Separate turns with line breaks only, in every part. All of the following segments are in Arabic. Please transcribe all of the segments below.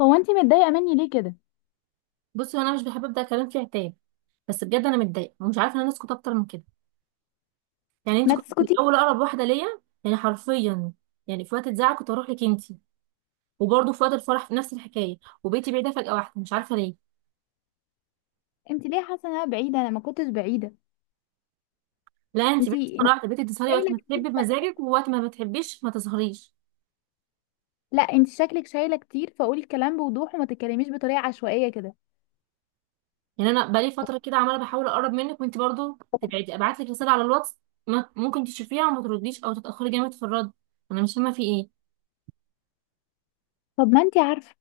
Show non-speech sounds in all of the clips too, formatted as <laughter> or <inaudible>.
هو انت متضايقه مني ليه كده؟
بصي، انا مش بحب ابدا كلام فيه عتاب. بس بجد انا متضايقه ومش عارفه ان انا اسكت اكتر من كده. يعني انت
ما
كنت في
تسكتي.
الاول اقرب واحده ليا، يعني حرفيا. يعني في وقت الزعل كنت اروح لك انت، وبرضه في وقت الفرح في نفس الحكايه. وبيتي بعيده فجاه واحده، مش عارفه ليه.
انت ليه حاسه ان انا بعيده؟ انا ما كنتش بعيده.
لا انت
انت
بعيده مره
انت
واحده، بقيتي تظهري وقت
شايله
ما
كتير.
تحبي بمزاجك،
شك-
ووقت ما بتحبيش ما تظهريش.
لا، انت شكلك شايله كتير، فقولي الكلام بوضوح وما تتكلميش بطريقه عشوائيه كده.
يعني انا بقالي فتره كده عماله بحاول اقرب منك وانت برضه تبعدي، ابعت لك رساله على الواتس ممكن تشوفيها وما ترديش او تتاخري جامد في الرد. انا مش فاهمه في ايه.
طب ما انت عارفه،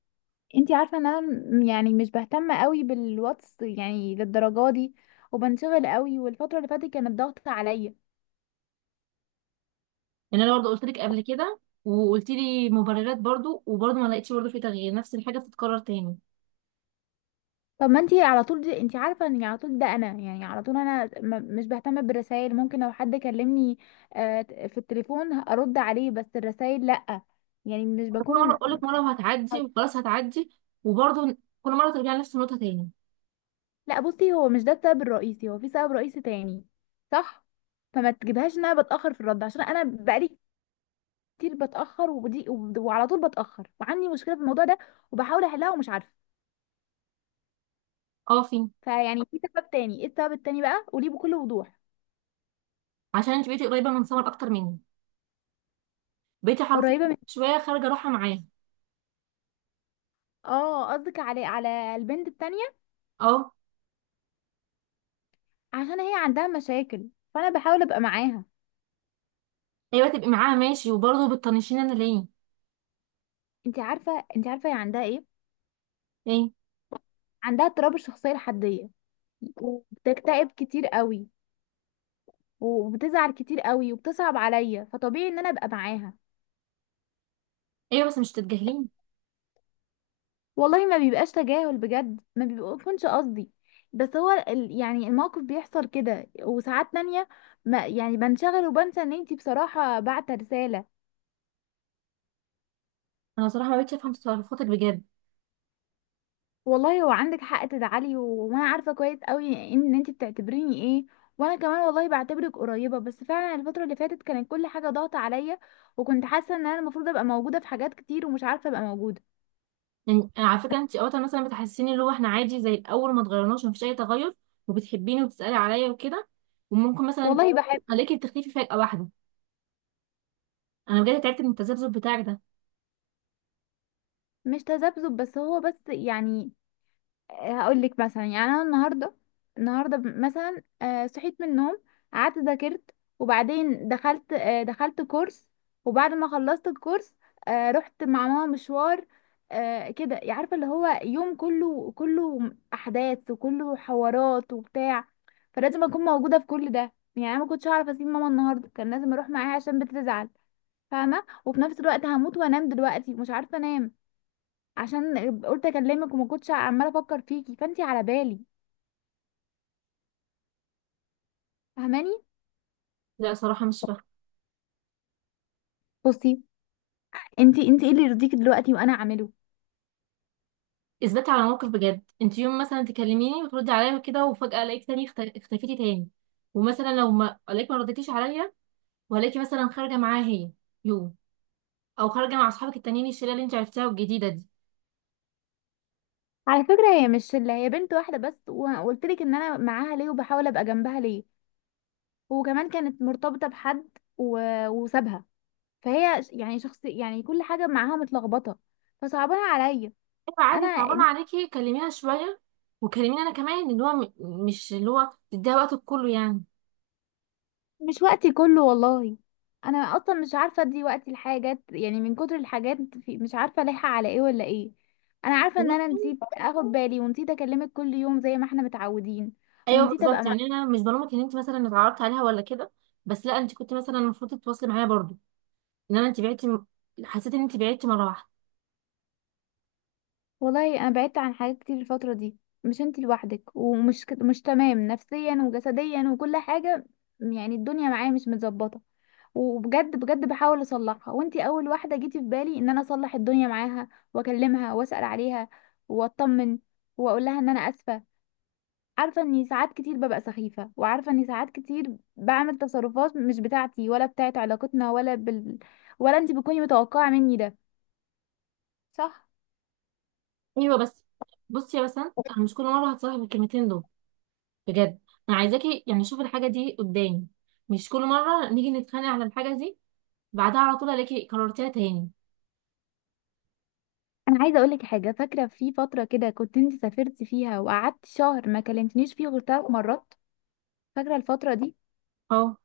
انت عارفه ان انا يعني مش بهتم قوي بالواتس يعني للدرجه دي، وبنشغل قوي والفتره اللي فاتت كانت ضغط عليا.
لان انا برضو قلت لك قبل كده وقلت لي مبررات برضو، وبرضو ما لقيتش برضو في تغيير، نفس الحاجه بتتكرر تاني.
طب ما انتي على طول دي، انتي عارفه ان على طول ده انا يعني على طول انا مش بهتم بالرسائل. ممكن لو حد كلمني في التليفون ارد عليه، بس الرسائل لا. يعني مش
كل مره
بكون.
اقول لك مره وهتعدي وخلاص هتعدي، وبرضو كل مره ترجعي نفس النقطه تاني.
لا بصي، هو مش ده السبب الرئيسي، هو في سبب رئيسي تاني، صح؟ فما تجيبهاش ان انا بتاخر في الرد، عشان انا بقالي كتير بتاخر، وعلى طول بتاخر وعندي مشكله في الموضوع ده، وبحاول احلها ومش عارفه.
اه، فين؟
فيعني في سبب تاني، ايه السبب التاني بقى؟ قوليه بكل وضوح.
عشان انت بقيتي قريبه من سمر اكتر مني، بقيتي حرفيا
قريبه من؟
شويه خارجه رايحه معاه.
اه قصدك على البنت التانية.
اه.
عشان هي عندها مشاكل فانا بحاول ابقى معاها.
ايوه تبقي معاها ماشي، وبرضو بتطنشيني انا ليه؟
انت عارفه، انت عارفه هي عندها ايه.
ليه؟
عندها اضطراب الشخصيه الحديه، وبتكتئب كتير قوي، وبتزعل كتير قوي وبتصعب عليا، فطبيعي ان انا ابقى معاها.
ايوه بس مش تتجاهليني.
والله ما بيبقاش تجاهل، بجد ما بيكونش قصدي، بس هو يعني الموقف بيحصل كده، وساعات تانية ما يعني بنشغل وبنسى ان انتي بصراحة بعت رسالة.
انا بصراحه ما بقتش افهم تصرفاتك بجد.
والله هو عندك حق تزعلي، وانا عارفه كويس قوي ان انت بتعتبريني ايه، وانا كمان والله بعتبرك قريبه، بس فعلا الفتره اللي فاتت كانت كل حاجه ضاغطه عليا، وكنت حاسه ان انا المفروض ابقى موجوده في حاجات كتير ومش عارفه ابقى موجوده.
يعني على فكرة، انت اوقات مثلا بتحسيني اللي هو احنا عادي زي الاول ما اتغيرناش مفيش اي تغير، وبتحبيني وبتسألي عليا وكده. وممكن مثلا
والله والله بحبك.
عليكي بتختفي فجأة واحدة. انا بجد تعبت من التذبذب بتاعك ده.
مش تذبذب، بس هو بس يعني هقول لك مثلا، يعني انا النهارده، النهارده مثلا صحيت من النوم، قعدت ذاكرت، وبعدين دخلت دخلت كورس، وبعد ما خلصت الكورس رحت مع ماما مشوار. كده يعني، عارفه اللي هو يوم كله احداث وكله حوارات وبتاع، فلازم اكون موجوده في كل ده. يعني انا ما كنتش هعرف اسيب ماما، النهارده كان لازم اروح معاها عشان بتزعل، فاهمه؟ وفي نفس الوقت هموت وانام دلوقتي، مش عارفه انام، عشان قلت اكلمك، وما كنتش عماله افكر فيكي فانتي على بالي. فاهماني؟
لا صراحة مش فاهمة.
بصي، انتي ايه اللي يرضيكي دلوقتي وانا اعمله؟
اثبتي على موقف بجد. انت يوم مثلا تكلميني وتردي عليا وكده، وفجأة الاقيك تاني اختفيتي تاني. ومثلا لو ما الاقيك، ما رديتيش عليا، وهلاقيكي مثلا خارجة معاها هي يوم، او خارجة مع اصحابك التانيين الشلة اللي انت عرفتها الجديدة دي.
على فكره هي مش اللي هي بنت واحده بس، وقلت لك ان انا معاها ليه وبحاول ابقى جنبها ليه، وكمان كانت مرتبطه بحد و... وسابها، فهي يعني شخص يعني كل حاجه معاها متلخبطه، فصعبانه عليا.
ايوه
انا
عادي، صعبان عليكي كلميها شويه، وكلميني انا كمان، اللي هو مش اللي هو تديها وقتك كله يعني.
مش وقتي كله والله، انا اصلا مش عارفه ادي وقتي لحاجات، يعني من كتر الحاجات في مش عارفه الاقيها على ايه ولا ايه. انا عارفه ان انا نسيت اخد بالي ونسيت اكلمك كل يوم زي ما احنا متعودين،
ايوه
ونسيت ابقى.
بالظبط، يعني انا مش بلومك ان انت مثلا اتعرضت عليها ولا كده، بس لا انت كنت مثلا المفروض تتواصلي معايا برضو. ان انا انت بعتي، حسيت ان انت بعتي مره واحده.
والله انا بعدت عن حاجات كتير الفتره دي، مش انتي لوحدك، مش تمام نفسيا وجسديا وكل حاجه، يعني الدنيا معايا مش متظبطه، وبجد بجد بحاول اصلحها، وانتي اول واحده جيتي في بالي ان انا اصلح الدنيا معاها واكلمها واسال عليها واطمن، واقول لها ان انا اسفه. عارفه اني ساعات كتير ببقى سخيفه، وعارفه اني ساعات كتير بعمل تصرفات مش بتاعتي ولا بتاعت علاقتنا ولا انتي بتكوني متوقعه مني ده، صح؟
ايوه بس، بصي يا بسنت، انا مش كل مره هتصالح بالكلمتين دول بجد. انا عايزاكي يعني شوفي الحاجه دي قدامي. مش كل مره نيجي نتخانق على الحاجه دي بعدها على طول الاقي كررتيها تاني.
انا عايزه اقول لك حاجه. فاكره في فتره كده كنت انت سافرتي فيها وقعدت شهر ما كلمتنيش فيه غير 3 مرات؟ فاكره الفتره دي؟
اه.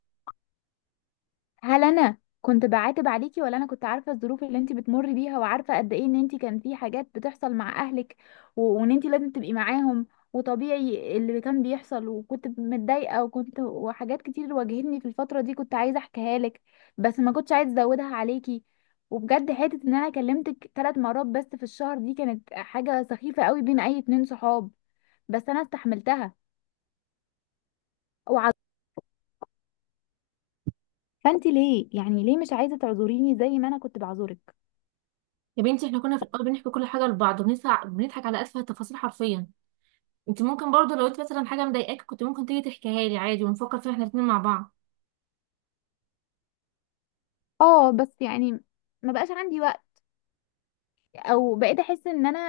هل انا كنت بعاتب عليكي، ولا انا كنت عارفه الظروف اللي انت بتمري بيها وعارفه قد ايه ان انت كان في حاجات بتحصل مع اهلك، وان انت لازم تبقي معاهم، وطبيعي اللي كان بيحصل؟ وكنت متضايقه، وكنت وحاجات كتير واجهتني في الفتره دي كنت عايزه احكيها لك، بس ما كنتش عايزه ازودها عليكي. وبجد حته ان انا كلمتك 3 مرات بس في الشهر دي كانت حاجه سخيفه قوي بين اي 2 صحاب، بس انا استحملتها وع- فانت ليه يعني ليه مش عايزه تعذريني زي ما انا كنت بعذرك؟
يا بنتي احنا كنا في الاول بنحكي كل حاجه لبعض، وبنضحك بنضحك على اسفل التفاصيل حرفيا. انت ممكن برضه لو انت مثلا حاجه مضايقاك، كنت ممكن تيجي تحكيها لي عادي ونفكر فيها احنا الاثنين مع بعض.
اه بس يعني ما بقاش عندي وقت، او بقيت احس ان انا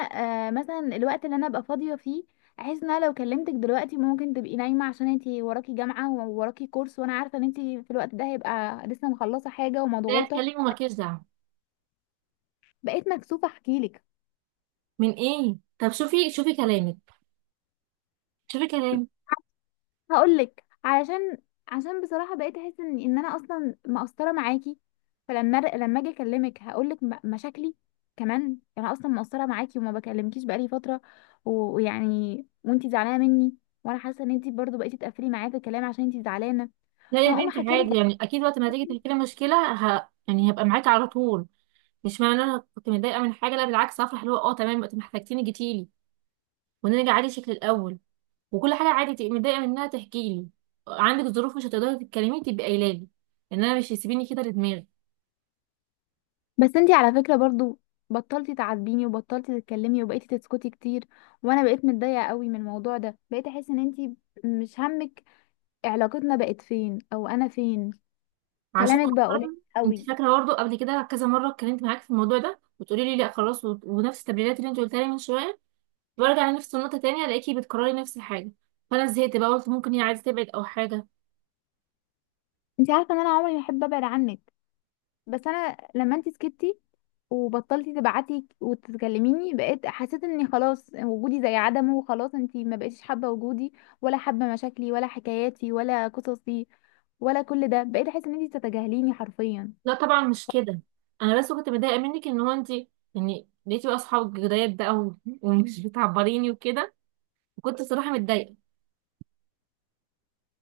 مثلا الوقت اللي انا ابقى فاضيه فيه احس ان انا لو كلمتك دلوقتي ممكن تبقي نايمه عشان انتي وراكي جامعه ووراكي كورس، وانا عارفه ان انتي في الوقت ده هيبقى لسه مخلصه حاجه
لا
ومضغوطه،
اتكلمي ومالكيش دعوه.
بقيت مكسوفه احكيلك.
من ايه؟ طب شوفي شوفي كلامك. شوفي كلامك.
هقول لك علشان، عشان بصراحه بقيت احس ان انا اصلا مقصره معاكي، فلما اجي اكلمك هقول لك مشاكلي، كمان انا اصلا مقصره معاكي وما بكلمكيش بقالي فتره، ويعني وانتي زعلانه مني، وانا حاسه ان انتي برضو بقيتي تقفلي معايا في الكلام عشان انتي زعلانه،
لا يا
فهقوم
بنتي
احكي
عادي،
لك.
يعني اكيد وقت ما تيجي تحكي لي مشكله يعني هبقى معاكي على طول. مش معنى ان انا كنت متضايقه من حاجه، لا بالعكس، هفرح اللي هو اه تمام وقت ما احتجتيني جيتيلي، ونرجع عادي شكل الاول. وكل حاجه عادي تبقي متضايقه منها تحكي لي. عندك ظروف مش هتقدري تتكلمي تبقي قايله لي. ان انا مش هيسيبيني كده لدماغي.
بس انتي على فكره برضو بطلتي تعاتبيني وبطلتي تتكلمي وبقيتي تسكتي كتير، وانا بقيت متضايقه قوي من الموضوع ده، بقيت احس ان انتي مش همك علاقتنا بقت فين، او انا فين.
عشان
كلامك بقى قليل
مؤخرا انت
قوي.
فاكره برضه قبل كده كذا مره اتكلمت معاك في الموضوع ده وتقولي لي لا خلاص، ونفس التمرينات اللي انت قلتها لي من شويه، وارجع لنفس النقطه تانية الاقيكي بتكرري نفس الحاجه. فانا زهقت بقى، قلت ممكن هي عايزه تبعد او حاجه.
انت عارفه ان انا عمري ما احب ابعد عنك، بس انا لما انت سكتي وبطلتي تبعتي وتتكلميني بقيت حسيت اني خلاص وجودي زي عدمه، وخلاص انت ما بقيتيش حابه وجودي، ولا حابه مشاكلي ولا حكاياتي ولا قصصي، ولا كل ده، بقيت احس ان انت بتتجاهليني حرفيا.
لا طبعا مش كده. انا بس كنت متضايقه منك ان هو انت، يعني لقيتي بقى اصحاب جداد بقى ومش <laughs> بتعبريني وكده، وكنت صراحه متضايقه.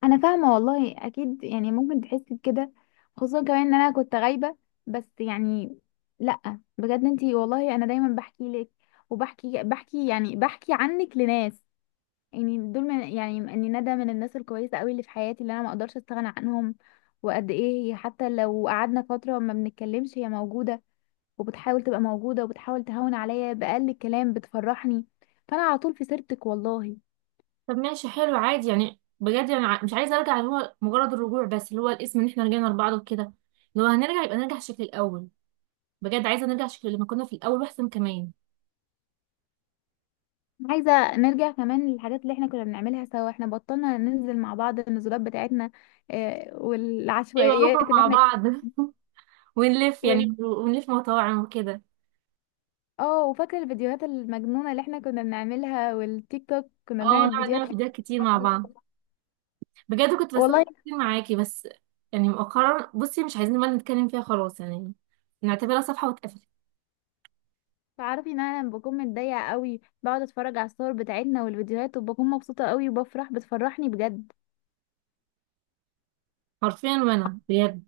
انا فاهمه والله، اكيد يعني ممكن تحسي بكده، خصوصا كمان ان انا كنت غايبه، بس يعني لا بجد انت والله انا دايما بحكي لك، وبحكي بحكي يعني بحكي عنك لناس، يعني دول من، يعني اني ندى من الناس الكويسه قوي اللي في حياتي، اللي انا ما اقدرش استغنى عنهم. وقد ايه هي حتى لو قعدنا فتره ما بنتكلمش هي موجوده، وبتحاول تبقى موجوده، وبتحاول تهون عليا باقل كلام بتفرحني، فانا على طول في سيرتك والله.
طب ماشي حلو عادي، يعني بجد انا مش عايزه ارجع اللي هو مجرد الرجوع بس اللي هو الاسم ان احنا رجعنا لبعض وكده. لو هنرجع يبقى نرجع شكل الاول. بجد عايزه نرجع شكل لما كنا في الاول واحسن كمان.
عايزه نرجع كمان للحاجات اللي احنا كنا بنعملها سوا، احنا بطلنا ننزل مع بعض النزولات بتاعتنا
ايوه
والعشوائيات
نخرج
اللي
مع
احنا
بعض <laughs> ونلف
<laughs> وال...
يعني ونلف مطاعم وكده.
اه وفاكره الفيديوهات المجنونه اللي احنا كنا بنعملها، والتيك توك كنا
اه
بنعمل
نقعد
فيديوهات <laughs>
نعمل
تيك
فيديوهات كتير
توك
مع بعض.
برضه.
بجد كنت بستمتع
والله
كتير معاكي. بس يعني مؤخرا بصي مش عايزين بقى نتكلم فيها خلاص يعني، نعتبرها صفحه واتقفلت.
تعرفي ان انا بكون متضايقه قوي بقعد اتفرج على الصور بتاعتنا والفيديوهات وبكون مبسوطه قوي، وبفرح بتفرحني بجد.
حرفيا وانا بجد.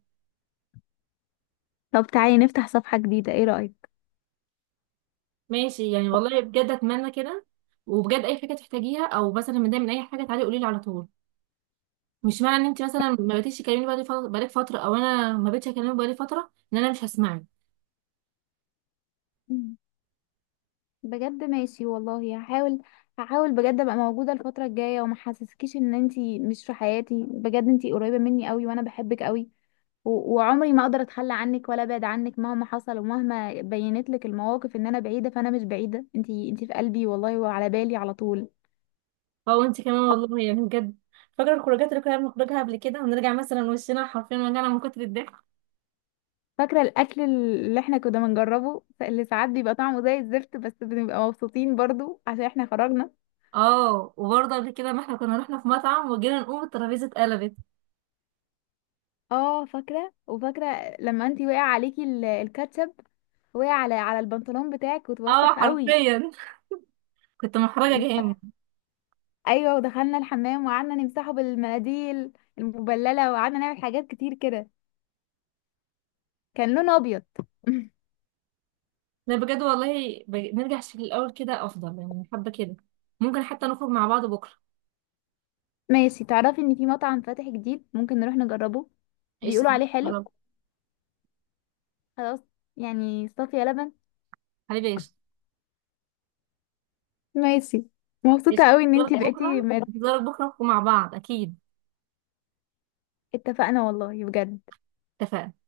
طب تعالي نفتح صفحه جديده، ايه رايك؟
ماشي يعني والله بجد اتمنى كده. وبجد اي حاجه تحتاجيها او مثلا متضايقه من اي حاجه، تعالي قولي لي على طول. مش معنى ان انت مثلا ما بقيتيش تكلميني بقالي فتره بقالك فتره، او انا ما بقيتش اكلمك بقالي فتره، ان انا مش هسمعك.
مم. بجد ماشي والله هحاول، هحاول بجد ابقى موجوده الفتره الجايه، وما حسسكيش ان انتي مش في حياتي، بجد انتي قريبه مني قوي وانا بحبك قوي، وعمري ما اقدر اتخلى عنك ولا ابعد عنك مهما حصل، ومهما بينت لك المواقف ان انا بعيده، فانا مش بعيده، انتي في قلبي والله، وعلى بالي على طول.
اه وانت كمان والله يعني بجد. فاكره الخروجات اللي كنا بنخرجها قبل كده ونرجع مثلا وشنا حرفيا وجعنا من كتر الضحك.
فاكرة الأكل اللي احنا كنا بنجربه اللي ساعات بيبقى طعمه زي الزفت، بس بنبقى مبسوطين برضو عشان احنا خرجنا.
اه، وبرضه قبل كده ما احنا كنا رحنا في مطعم وجينا نقوم الترابيزه اتقلبت.
اه فاكرة، وفاكرة لما انتي وقع عليكي الكاتشب، وقع على البنطلون بتاعك
اه
وتوسخ قوي.
حرفيا. <laughs> كنت محرجه جامد.
ايوه، ودخلنا الحمام وقعدنا نمسحه بالمناديل المبللة، وقعدنا نعمل حاجات كتير كده. كان لونه ابيض. <laughs>
لا بجد والله نرجع شكل الاول كده افضل، يعني حابه كده. ممكن حتى نخرج مع بعض بكره.
ماشي، تعرفي ان في مطعم فاتح جديد ممكن نروح نجربه،
ايش؟
بيقولوا عليه حلو. خلاص، يعني صافية لبن.
حبيبي، ايش؟
ماشي. مبسوطة
ايش،
قوي ان
انتظارك
انتي بقيتي
بكره، انتظارك بكره، ونخرج مع بعض اكيد.
اتفقنا والله بجد.
اتفقنا.